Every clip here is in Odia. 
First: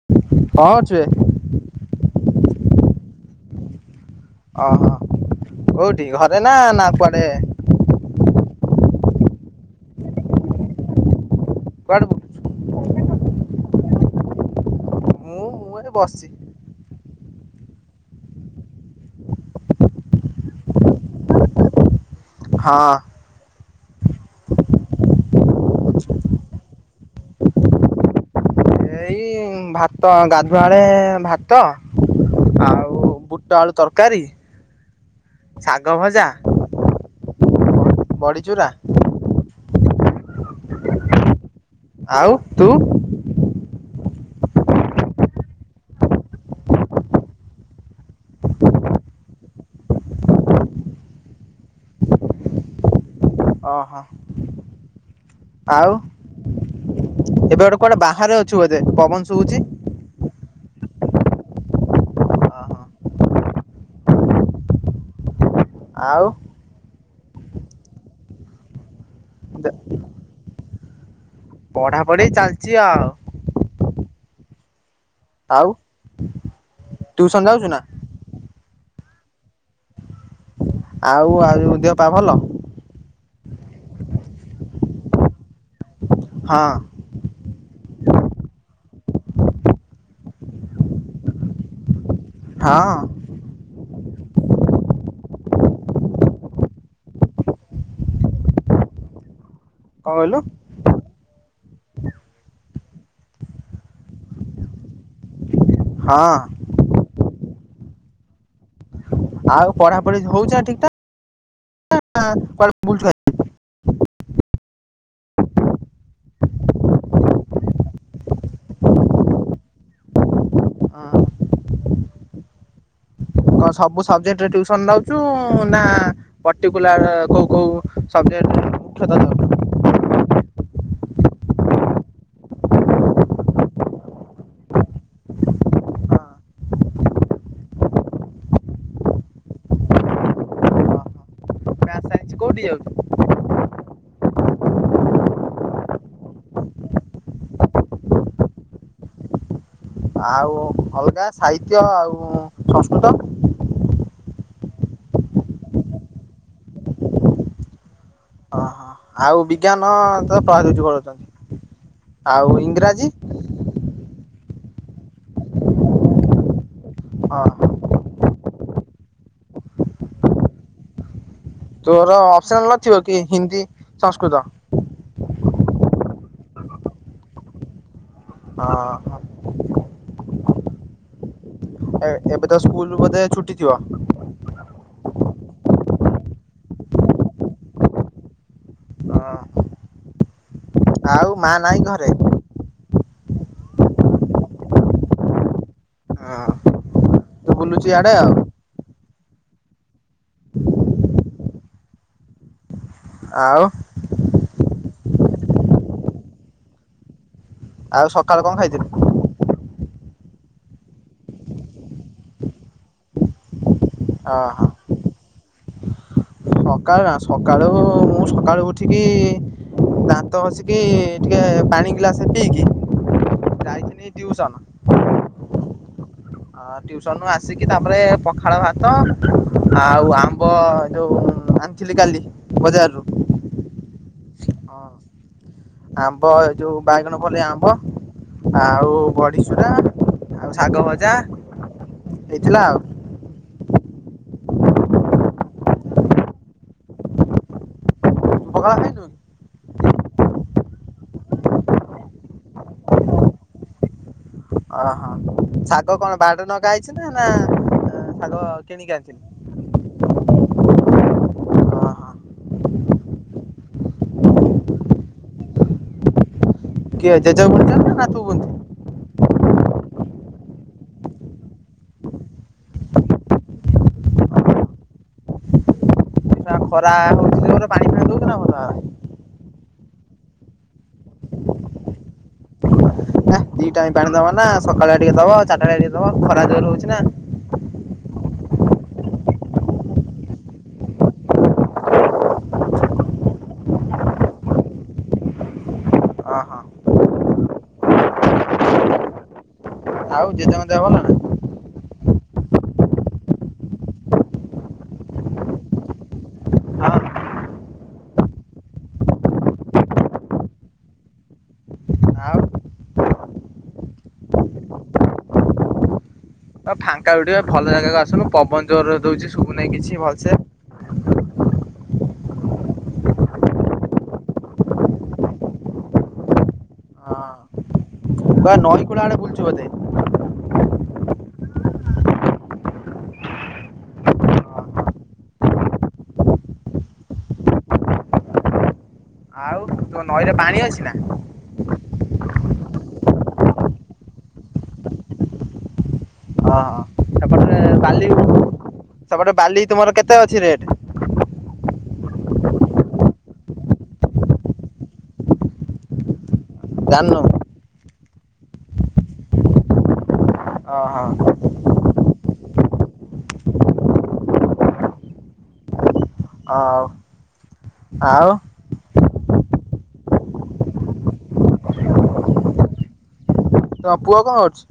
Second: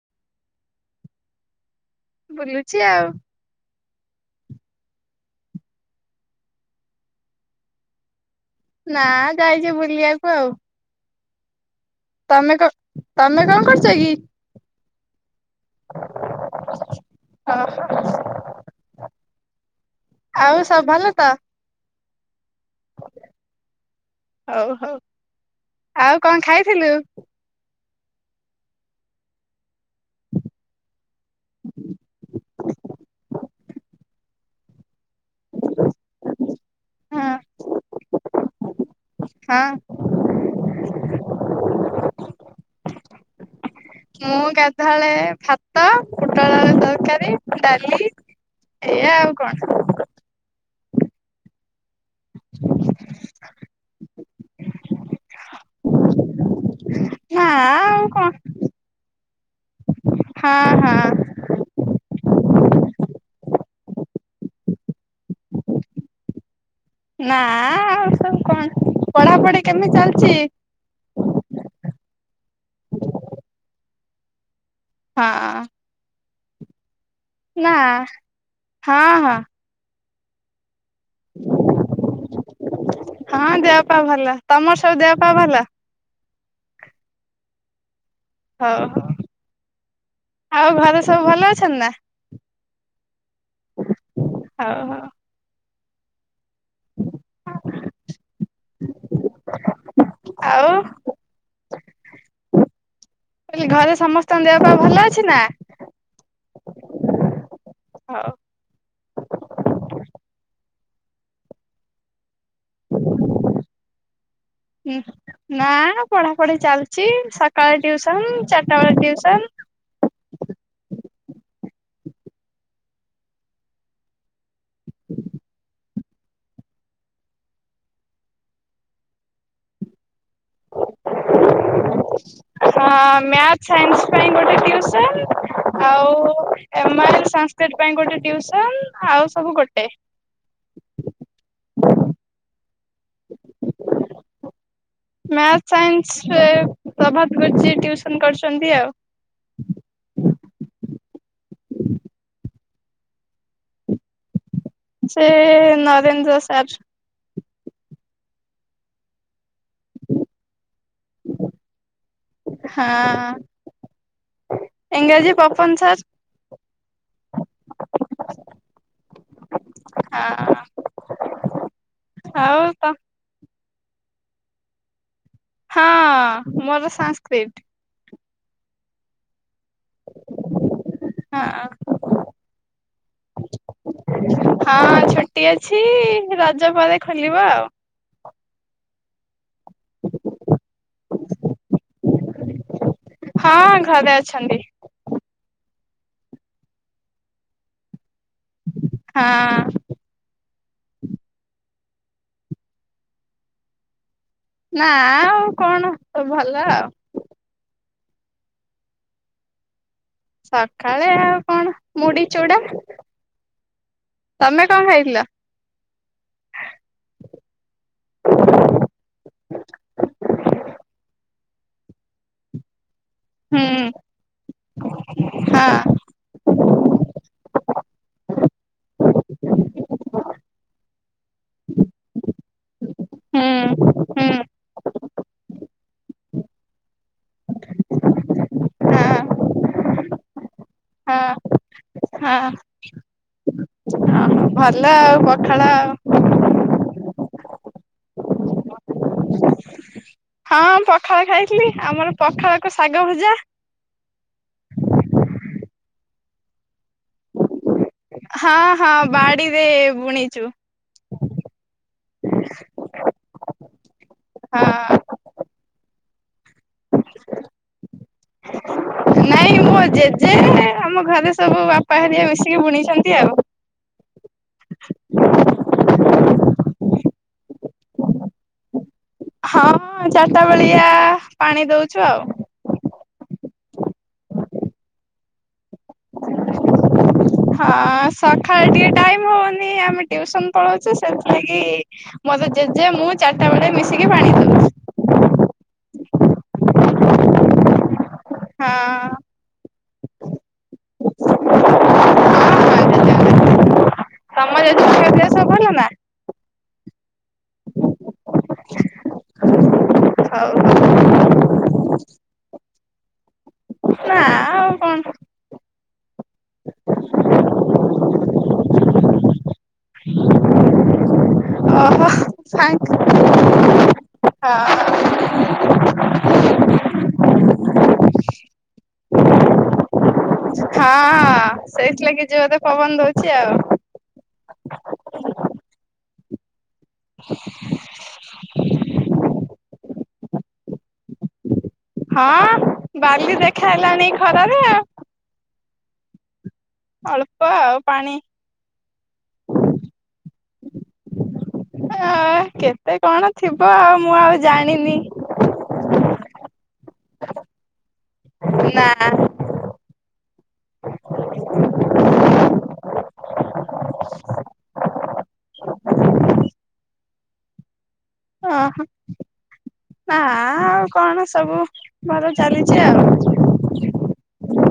କଣ କରୁଚୁ ବେ? ବୁଲୁଛି ଆଉ। ଓହୋ କୋଉଠି ଘରେ ନା ନା କୁଆଡେ ନା ଯାଇଚୁ ବୁଲିବାକୁ ଆଉ। କୁଆଡୁ ତମେ କ ତମେ କଣ କରୁଛ କି। ମୁଁ ମୁଁ ଏ ବସିଚି। ହଁ ହଁ। ଆଉ ସବୁ ଭଲ ତ। ହଁ। ହଉ ହଉ ଆଉ କଣ ଖାଇଥିଲୁ। ହୁଁ ଭାତ ଗାଧୁଆ ଏଳେ ଭାତ ଆଉ ବୁଟ ଆଳୁ ତରକାରୀ ଶାଗ ଭଜା ହଁ ବଡିରୁରା ହଁ। ଆଉ ତୁ। ମୁଁ ଗାଧୁଆଳେ ଭାତ ପୋଟଳ ଆଳୁ ତରକାରୀ ଡାଲି ଏଆା ଆଉ କଣ। [inaudible] ଓହୋ। [inaudible] ଆଉ ନା ଏବେ ଗୋଟେ କୁଆଡେ ଆଉ କଣ ବାହାରେ ଅଛୁ ବୋଧେ ପବନ ଶୁଭୁଛି। ହଁ ଓହୋ ହଁ। ଆଉ। ନା ଆଉ ସବୁ କଣ ପଢାପଢି କେମିତି ଚାଲିଛି। ପଢା ପଢି ଚାଲିଛି ଆଉ। ହଁ ଆଉ। ଟିଉସନ ଯାଉଛୁ ନା ହଁ ହଁ। ଆଉ ଆଉ ଯଉ ଦେହ ପା ଭଲ। ହଁ ଦେହପା ଭଲ ତମର ସବୁ ଦେହ ପା ଭଲ। ହଁ। ହଉ ହଉ ଆଉ ଘରେ ସବୁ ଭଲ ଅଛନ୍ତି ନା। ହଁ। ହଉ ହଉ। କଣ କହିଲୁ। ଆଉ ମୁଁ କହିଲି ଘରେ ସମସ୍ତଙ୍କ ଦେହ ପା ଭଲ ଅଛି ନା। ହଁ। ହଉ ଆଉ ପଢାପଢି ହଉଛ ଠିକ ଟା ନା କୁଆଡ଼େ ବୁଲୁଛୁ ହାରି। ହୁଁ ହୁଁ। ନା ପଢାପଢି ଚାଲିଚି ସକାଳେ ଟିଉସନ ଚାରିଟା ବେଳେ ଟିଉସନ। ହଁ କଣ ସବୁ ସବଜେକ୍ଟ ରେ ଟିଉସନ ନୋଉଛୁ ନା ପର୍ଟଟିକୁଲାର କୋଉ କୋଉ ସବଜେକ୍ଟ ମୁଖ୍ୟତ ନଉଚୁ। [inaudible] ହଁ ମ୍ୟାଥ ସାଇନ୍ସ ପାଇଁ ଗୋଟେ ଟିଉସନ୍ ଆଉ ଏମ ଆ ସାସ୍କି ରିଟି ପାଇଁ ଗୋଟେ ଟିଉସନ ଆଉ ସବୁ ଗୋଟେ। କୋଉଠିକି ଯାଉଛୁ। ମ୍ୟାଥ ସାଇନ୍ସ ରେ ପ୍ରଭାତ ଘଜି ଟିଉସନ କରୁଛନ୍ତି ଆଉ। ଆଉ ଅଲଗା ସାହିତ୍ୟ ଆଉ ସଂସ୍କୃତ। ସେ ନରେନ୍ଦ୍ର ସାର୍। ଓହୋ। ଆଉ ବିଜ୍ଞାନ ତ ପ୍ର [unintelligible] ପଢୁଛନ୍ତି ଆଉ ଇଂରାଜୀ। ଏଂରାଜଜି ପପନ ସାର୍। ହଁ ହଁ। ତୋର ଆଉ ଅପସନାଲ ତ ନଥିବ କି ହିନ୍ଦୀ ସଂସ୍କୃତ। ହଁ ମୋର ସାସ୍କ୍ରିପ୍ଟ। ହଁ। ହଁ। ଏବେ ତ ସ୍କୁଲ ବୋଧେ ଛୁଟି ଥିବ? ହଁ ଛୁଟି ଅଛି ରଜ ପରେ ଖୋଲିବ ଆଉ। ହଁ। ଆଉ ମା ନାଇଁ ଘରେ? ହଁ ଘରେ ଅଛନ୍ତି। ବୁଲୁଛି ଇଆଡ଼େ ଆଉ। ହଁ। ଆଉ ନା ଆଉ କଣ ତ ଭଲ ଆଉ। ଆଉ ସକାଳେ କଣ ଖାଇଥିଲୁ? ସକାଳେ ଆଉ କଣ ମୁଢି ଚୁଡା ଓହୋ ତମେ କଣ ଖାଇଥିଲ? ସକାଳୁ ନା ସକାଳୁ ମୁଁ ସକାଳୁ ଉଠିକି ଦାନ୍ତ ଘଷିକି ଟିକେ ପାଣି ଗିଲାସ ପିଇକି। ଯାଇଥିଲି ଟିଉସନ। ହୁଁ ହଁ। ଆ ଦ ସନୁ ଆସିକି ତାପରେ ପଖାଳ ଭାତ ଆଉ ଆମ୍ବ ଯୋଉ ଆଣିଥିଲି କାଲି ବଜାରୁ ହୁଁ ହୁଁ ଆମ୍ବ ଏ ଯୋଉ ବାଇଗଣ ପଳେଇ ଆମ୍ବ ଆଉ ହଁ ବଡିସୁରା ଆଉ ଶାଗ ଭଜା ହଁ ହଁ ହେଇଥିଲା ଆଉ। ଭଲ ଆଉ ପଖାଳ ଆଉ। ତୁ ପଖାଳ ଖାଇଚୁ? ହଁ ପଖାଳ ଖାଇଥିଲି ଆମର ପଖାଳକୁ ଶାଗ ଭୁଜା। ଓହୋ ଶାଗ କଣ ବାଡିରେ ନଗା ହେଛି ନା ଶାଗ ହଁ କିଣିକି ହଁ ଆଣିଥିଲୁ? ବାଡିରେ ବୁଣିଛୁ। ଓହୋ ହଁ। କିଏ ଜେଜେ ବୁଣିଥିଲେ ନାଁ ତୁ ବୁଣିଥିଲୁ? ନାଇଁ ମୋ ଜେଜେେ ଆମ ଘରେ ସବୁ ବାପା ହାରିକା ମିଶିକି ବୁଣିଛନ୍ତି ଆଉ। ଏଇଖିଣା ଖରା ହଉଛି ପାଣି ଫାଣି ଦଉ କି ନା ଭଲ ଭାବରେ ହଁ ଚାରିଟା ବଳିଆ ପାଣି ଦଉଛୁ ଆଉ। ନା ଦି ଟାଇମ ପାଣି ଦବା ନା ସକାଳେ ଟିକେ ଦବ ଚାରିଟା ଆଲୁଆ ଟିକେ ଦବ ଖରା ଜୋର ରହୁଛି ନା। ହଁ ସକାଳେ ଟିକେ ଟାଇମ୍ ହଉନି ଆମେ ଟିଉସନ ପଳଉଛୁ ସେଥିଲାଗି। ମତେ ଜେଜେ ମୁଁ ଚାରିଟା ବେଳେ ମିଶିକି ପାଣି ଦୋଉଛୁ। ଓହୋ। ହଁ। ଆଉ ଜେଜେଙ୍କ ଦେହ ଭଲ ନା? ତମର ଏଠି ଖିଆ ପିଆ ସବୁ ଭଲ ନା? ହଁ। ହୋଉ। ଆଉ ନାଁ ଆଉ ଫାଙ୍କା ଟିକେ ଭଲ ଜାଗାକୁ ଆସୁନୁ ପବନ ଜୋରରେ ଦଉଛି ଶୁଭୁନାହିଁ କିଛି ଭଲସେ। ଓହୋ [inaudible] ହଁ। କୁଆଡେ ନଈକୁଳ ଆଡେ ବୁଲୁଛୁ ବୋଧେ? ହଁ ସେଇଥିଲାଗି ଜୋରେ ପବନ ଦଉଚି ଆଉ। [inaudible] ଆଉ ତୁମ ନଈରେ ପାଣି ଅଛି ନା? ହଁ ବାଲି ଦେଖା ହେଲାଣି ଖରାରେ ଆଉ। ଓଁ ହ ଅଳ୍ପ ସେପଟେ ଆଉ ବାଲି ପାଣି ସେପଟେ ବାଲି ତୁମର କେତେ ଅଛି ରେଟ? ଆ କେତେ କଣ ଥିବ ଆଉ ମୁଁ ଆଉ ଜାଣିନି। ଜାଣିନୁ? ନା। ଓହୋ। ହଉ ଆଉ? ଅହ ନା ଆଉ କଣ ସବୁ ଭଲ ଚାଲିଛି ଆଉ। ତୋ ପୁଅ କଣ କରୁଚି?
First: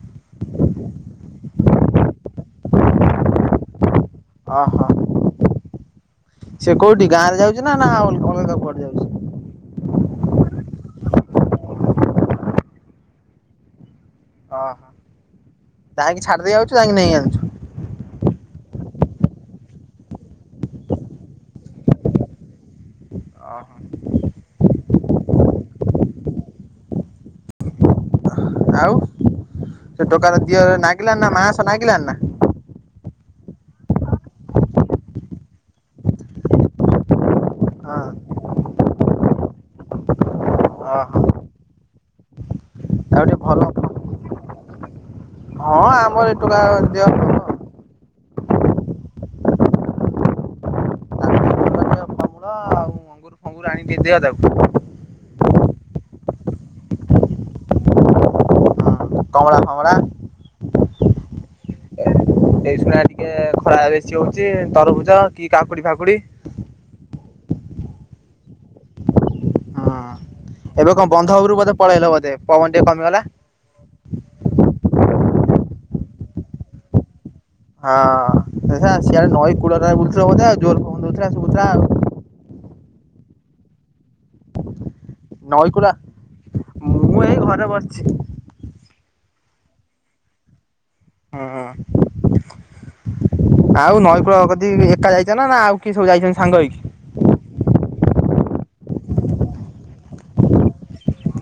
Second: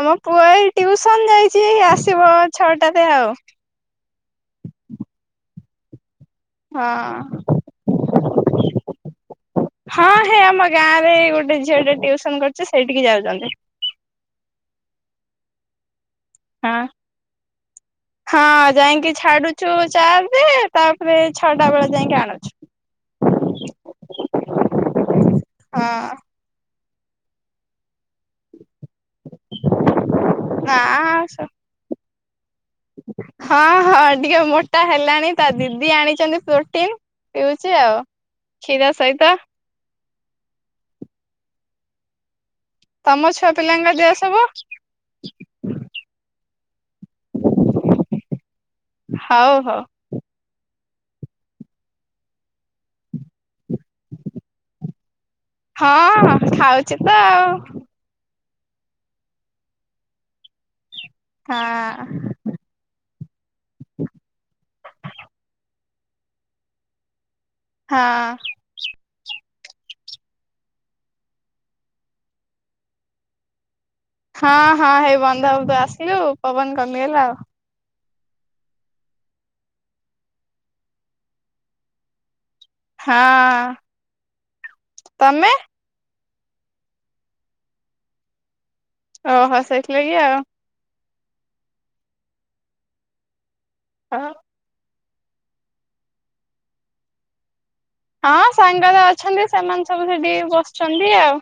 ଆମ ପୁଅ ଏଇ ଟିଉସନ ଯାଇଚି ଏଇ ଆସିବ ଛଅଟାରେ ଆଉ। ଅହ। ସିଏ କୋଉଠି ହଁ ଗାଁରେ ଯାଉଚି ନା ଆଉ ଅଲ ଅଲଗା କୁଆଡେ ଯାଉଚି? ହଁ ହେ ଆମ ଗାଁରେ ଏଇ ଗୋଟେ ଝିଅଟେ ଟିଉସନ କରୁଚି ସେଇଠିକି ଯାଉଚନ୍ତି। ଓହ ଯାଇଁକି ଛାଡ଼ଦେଇ ଆଉଚୁ ହଁ ଯାଇଁକି ନେଇ ଆଣଚୁ। ହଁ ଯାଇଁକି ଛାଡୁଚୁ ଚାରିରେ ତାପରେ ଛଅଟା ବେଳେ ଯାଇଁକି ଆଣୁଚୁ। ଅହ। ହଁ। ଆଉ [inaudible] ସେ ଦୋକାର ଦିହରେ ନା ନାଗିଲାଣ ନା ମାଆସ ନାଗିଲାଣ ନା? ହଁ ହଁ ଟିକେ ମୋଟା ହେଲାଣି ତା ଦିଦି ଆଣିଚନ୍ତି ପ୍ରୋଟିନ ପିଉଚି ହଁ। ଆଉ କ୍ଷୀର ସହିତ। ଓହୋ। ଆଉ ତମ ଟିକେ ଛୁଆ ଭଲ ପିଲାଙ୍କ ଦେହ ସବୁ? ହଁ ଆମରି ପୁରା ଦେହ ଭଲ। ହଉ ହୋଉ। ପାଣି ଟିକେ ଦିଅ ତାକୁ। ହଁ ହଁ ଖାଉଚି ତ ଆଉ। ହଁ କମଳା ଫମଳା। ହଁ। ଏଇ ସୁଣା ଟିକେ ଖରା ବେଶୀ ହୋଉଚି ତରଭୁଜ କି କାକୁଡି ଫାକୁଡି? ହଁ। ହଁ ଏବେ କଣ ବନ୍ଧ ଉପୁରୁକୁ ବୋଧେ ପଳେଇଲ ବୋଧେ ପବନ ଟିକେ କମିଗଲା? ହଁ ହଁ ହେଇ ବନ୍ଧ ଓପରକୁ ଆସିଲୁ ପବନ କମିଗଲା ଆଉ। ହଁ ଏ ସିଏ ସିଆଡେ ନଈ କୁଳଟାରେ ବୁଲୁଥିଲ ବୋଧେ ଆଉ ଜୋରେ ପବନ ଦୋଉଥୁଲା ଆଉ ଶୁଭୁଥିଲା। ହଁ। ତମେ ନଈକୁଳ ମୁଁ ଏଇ ଘରେ ବସଛି। ଓହୋ ସେଇଥିଲାଗି ଆଉ। ହଁ। ଆଉ ହଁ। ନଈକୂଳ କତିକି ଏକା ଯାଇଚ ନା ଆଉ କିଏ ସବୁ ଯାଇଚନ୍ତି ସାଙ୍ଗ ହେଇକି? ହଁ ସାଙ୍ଗରେ ଅଛନ୍ତି ସେମାନେ ସବୁ ସେଠିକି ବସଛନ୍ତି ଆଉ।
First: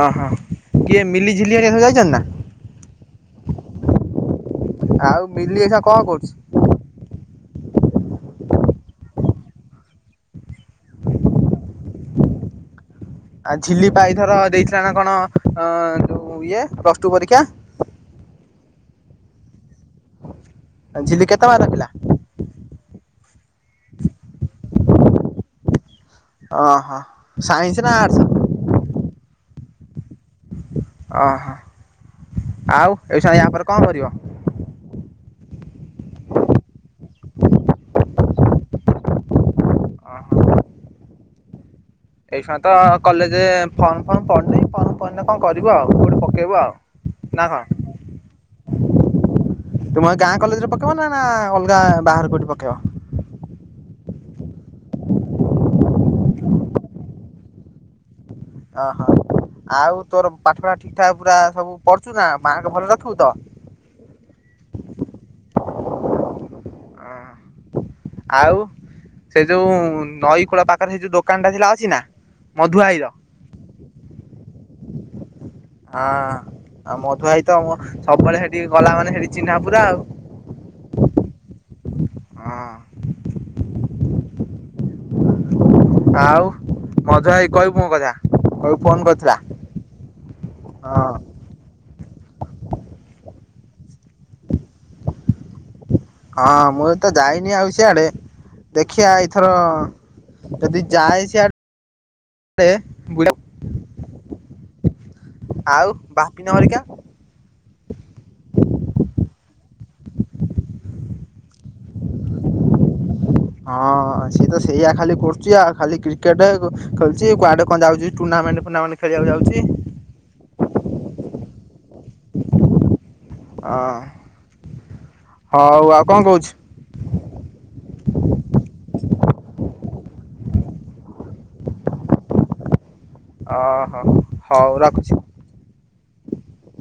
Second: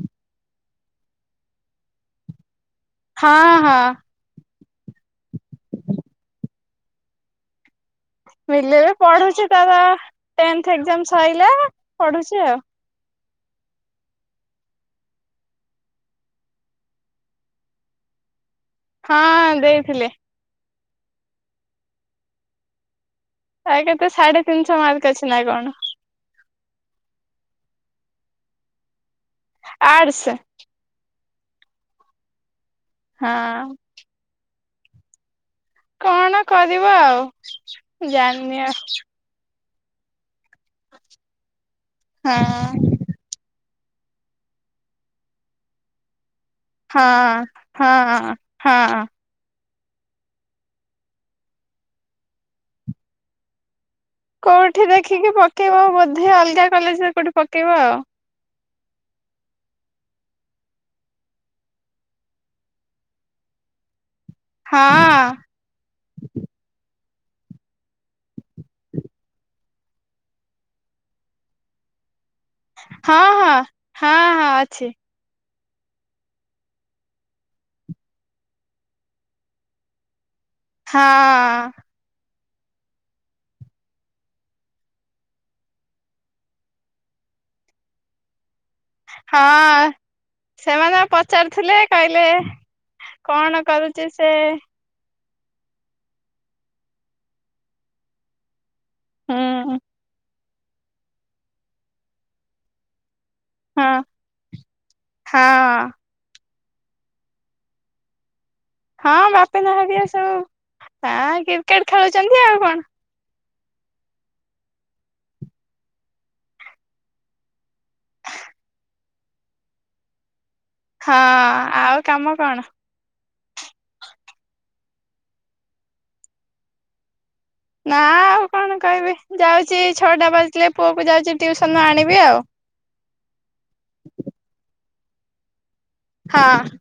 ଓହୋ କିଏ ମିଲି ଝିଲି ହରିକା ସବୁ ଯାଇଚନ୍ତି ନା? ହଁ ହଁ। ଆଉ ମିଲି ଏଇଖା କଣ କରୁଚି? ମିଲି ଏବେ ପଢୁଚି ତାର ଏଗଜାମ୍ ସଇଲା ପଢୁଚି ଆଉ। ଆଉ ଝିଲି ପା ଏଇଥର ଦେଇଥିଲା ନା କଣ ଅ ଯୋଉ ଇଏ ପ୍ଲସ୍ ଟୁ ପରୀକ୍ଷା। ହଁ ଦେଇଥିଲେ। ଆ ଝିଲି କେତେ ମାର୍କ ରଖିଲା? ତାର କେତେ ସାଢ଼େ ତିନିଶହ ମାର୍କ ଅଛି ନା କଣ। ଓହୋ ସାଇନ୍ସ ନା ଆର୍ଟସ୍? ଆର୍ଟସ୍। ଓହୋ ଆଉ ଏଇସୁଣି ୟା ହଁ ପରେ କଣ କରିବ? କଣ କରିବ ଆଉ ମୁଁ ଜାଣନି ଆ ଅହଁ। ଏଇଖୁଣା ହଁ। ତ କଲେଜେ ଫର୍ମ ଫର୍ମ ପଡ଼ନେଇ ଫର୍ମ ପଡ଼ନେ କଣ କରିବୁ ଆଉ କୋଉଠି ପକେଇବୁ ଆଉ। ହଁ ନା କଣ? ହଁ ହଁ। ତୁମ ଏ ଗାଁ କଲେଜରେ ପକେଇବନା ନା ଅଲଗା ଏ ବାହାରେ କୋଉଠି ପକେଇବ? କୋଉଠି ଦେଖିକି ପକେଇବ ବୋଧେ ଅଲ୍ଗା କଲେଜ୍ରେ କୋଉଠି ପକେଇବା ଆଉ। ଅ ହ। ଆଉ ତୋର ପାଠପଢ଼ା ଠିକ୍ ଠାକ୍ ପୁରା ସବୁ ପଢୁଛୁ ନା ମାର୍କ ଭଲ ରଖିବୁ ତ। ହଁ। ଆଉ। ସେ ଯୋଉ ନଈ କୂଳ ପାଖରେ ସେ ଯୋଉ ଦୋକାନ ଟା ଥିଲା ଅଛି ନା ମଧୁଭାଇର। ହଁ ହଁ ହଁ ହଁ ଅଛି। ହଁ ଆଉ ମଧୁ ଭାଇ ତ ସବୁବେଳେ ସେଠି ଗଲା ମାନେ ସେଠି ଚିହ୍ନା ପୁରା ଆଉ। ହଁ। ହଁ ଆଉ ମଧୁଆ ଭାଇ କହିବୁ ମୋ କଥା। କହିବୁ ଫୋନ କରିଥିଲା? ହଁ ସେମାନେ ହଁ ପ ଚାରୁଥିଲେ କହିଲେ କଣ କରୁଛି ସେ। ହଁ ମୁଁ ଏ ତ ଯାଇନି ଆଉ ସିଆଡ଼େ ଦେଖିଆ ଏଇଥର ହୁଁ ଯଦି ଯାଏ ସେଆ ଡ଼େ ବୁ ହଁ ହଁ ଆଉ ବାପିନ ହରିକା। ହଁ ବାପିନା ହରିକା ସବୁଆଁ କ୍ରିକେଟ୍ ଖେଳୁଚନ୍ତି ଆଉ କଣ। ହଁ ସିଏ ତ ସେଇଆ ଖାଲି କର୍ଚି ଆଉ ଖାଲି କ୍ରିକେଟ୍ ଖେଳ୍ଚି କୁଆଡ଼େ କଣ ଯାଉଚି ଟୁର୍ଣ୍ଣାମେଣ୍ଟ୍ ଫୁଣ୍ଣାମେଣ୍ଟ୍ ଖେଳିବାକୁ ଯାଉଚି। ହଁ ଆଉ କାମ କଣ। ଅ ହଉ ଆଉ କଣ କହୁଛୁ। ନା ଆଉ କଣ କହିବି ଯାଉଚି ଛଅଟା ବାଜିଲେ ପୁଅକୁ ଯାଉଛି ଟିଉସନ୍ରୁ ଆଣିବି ଆଉ। ଅହ ହଉ ରଖ୍ଛି। ହଁ।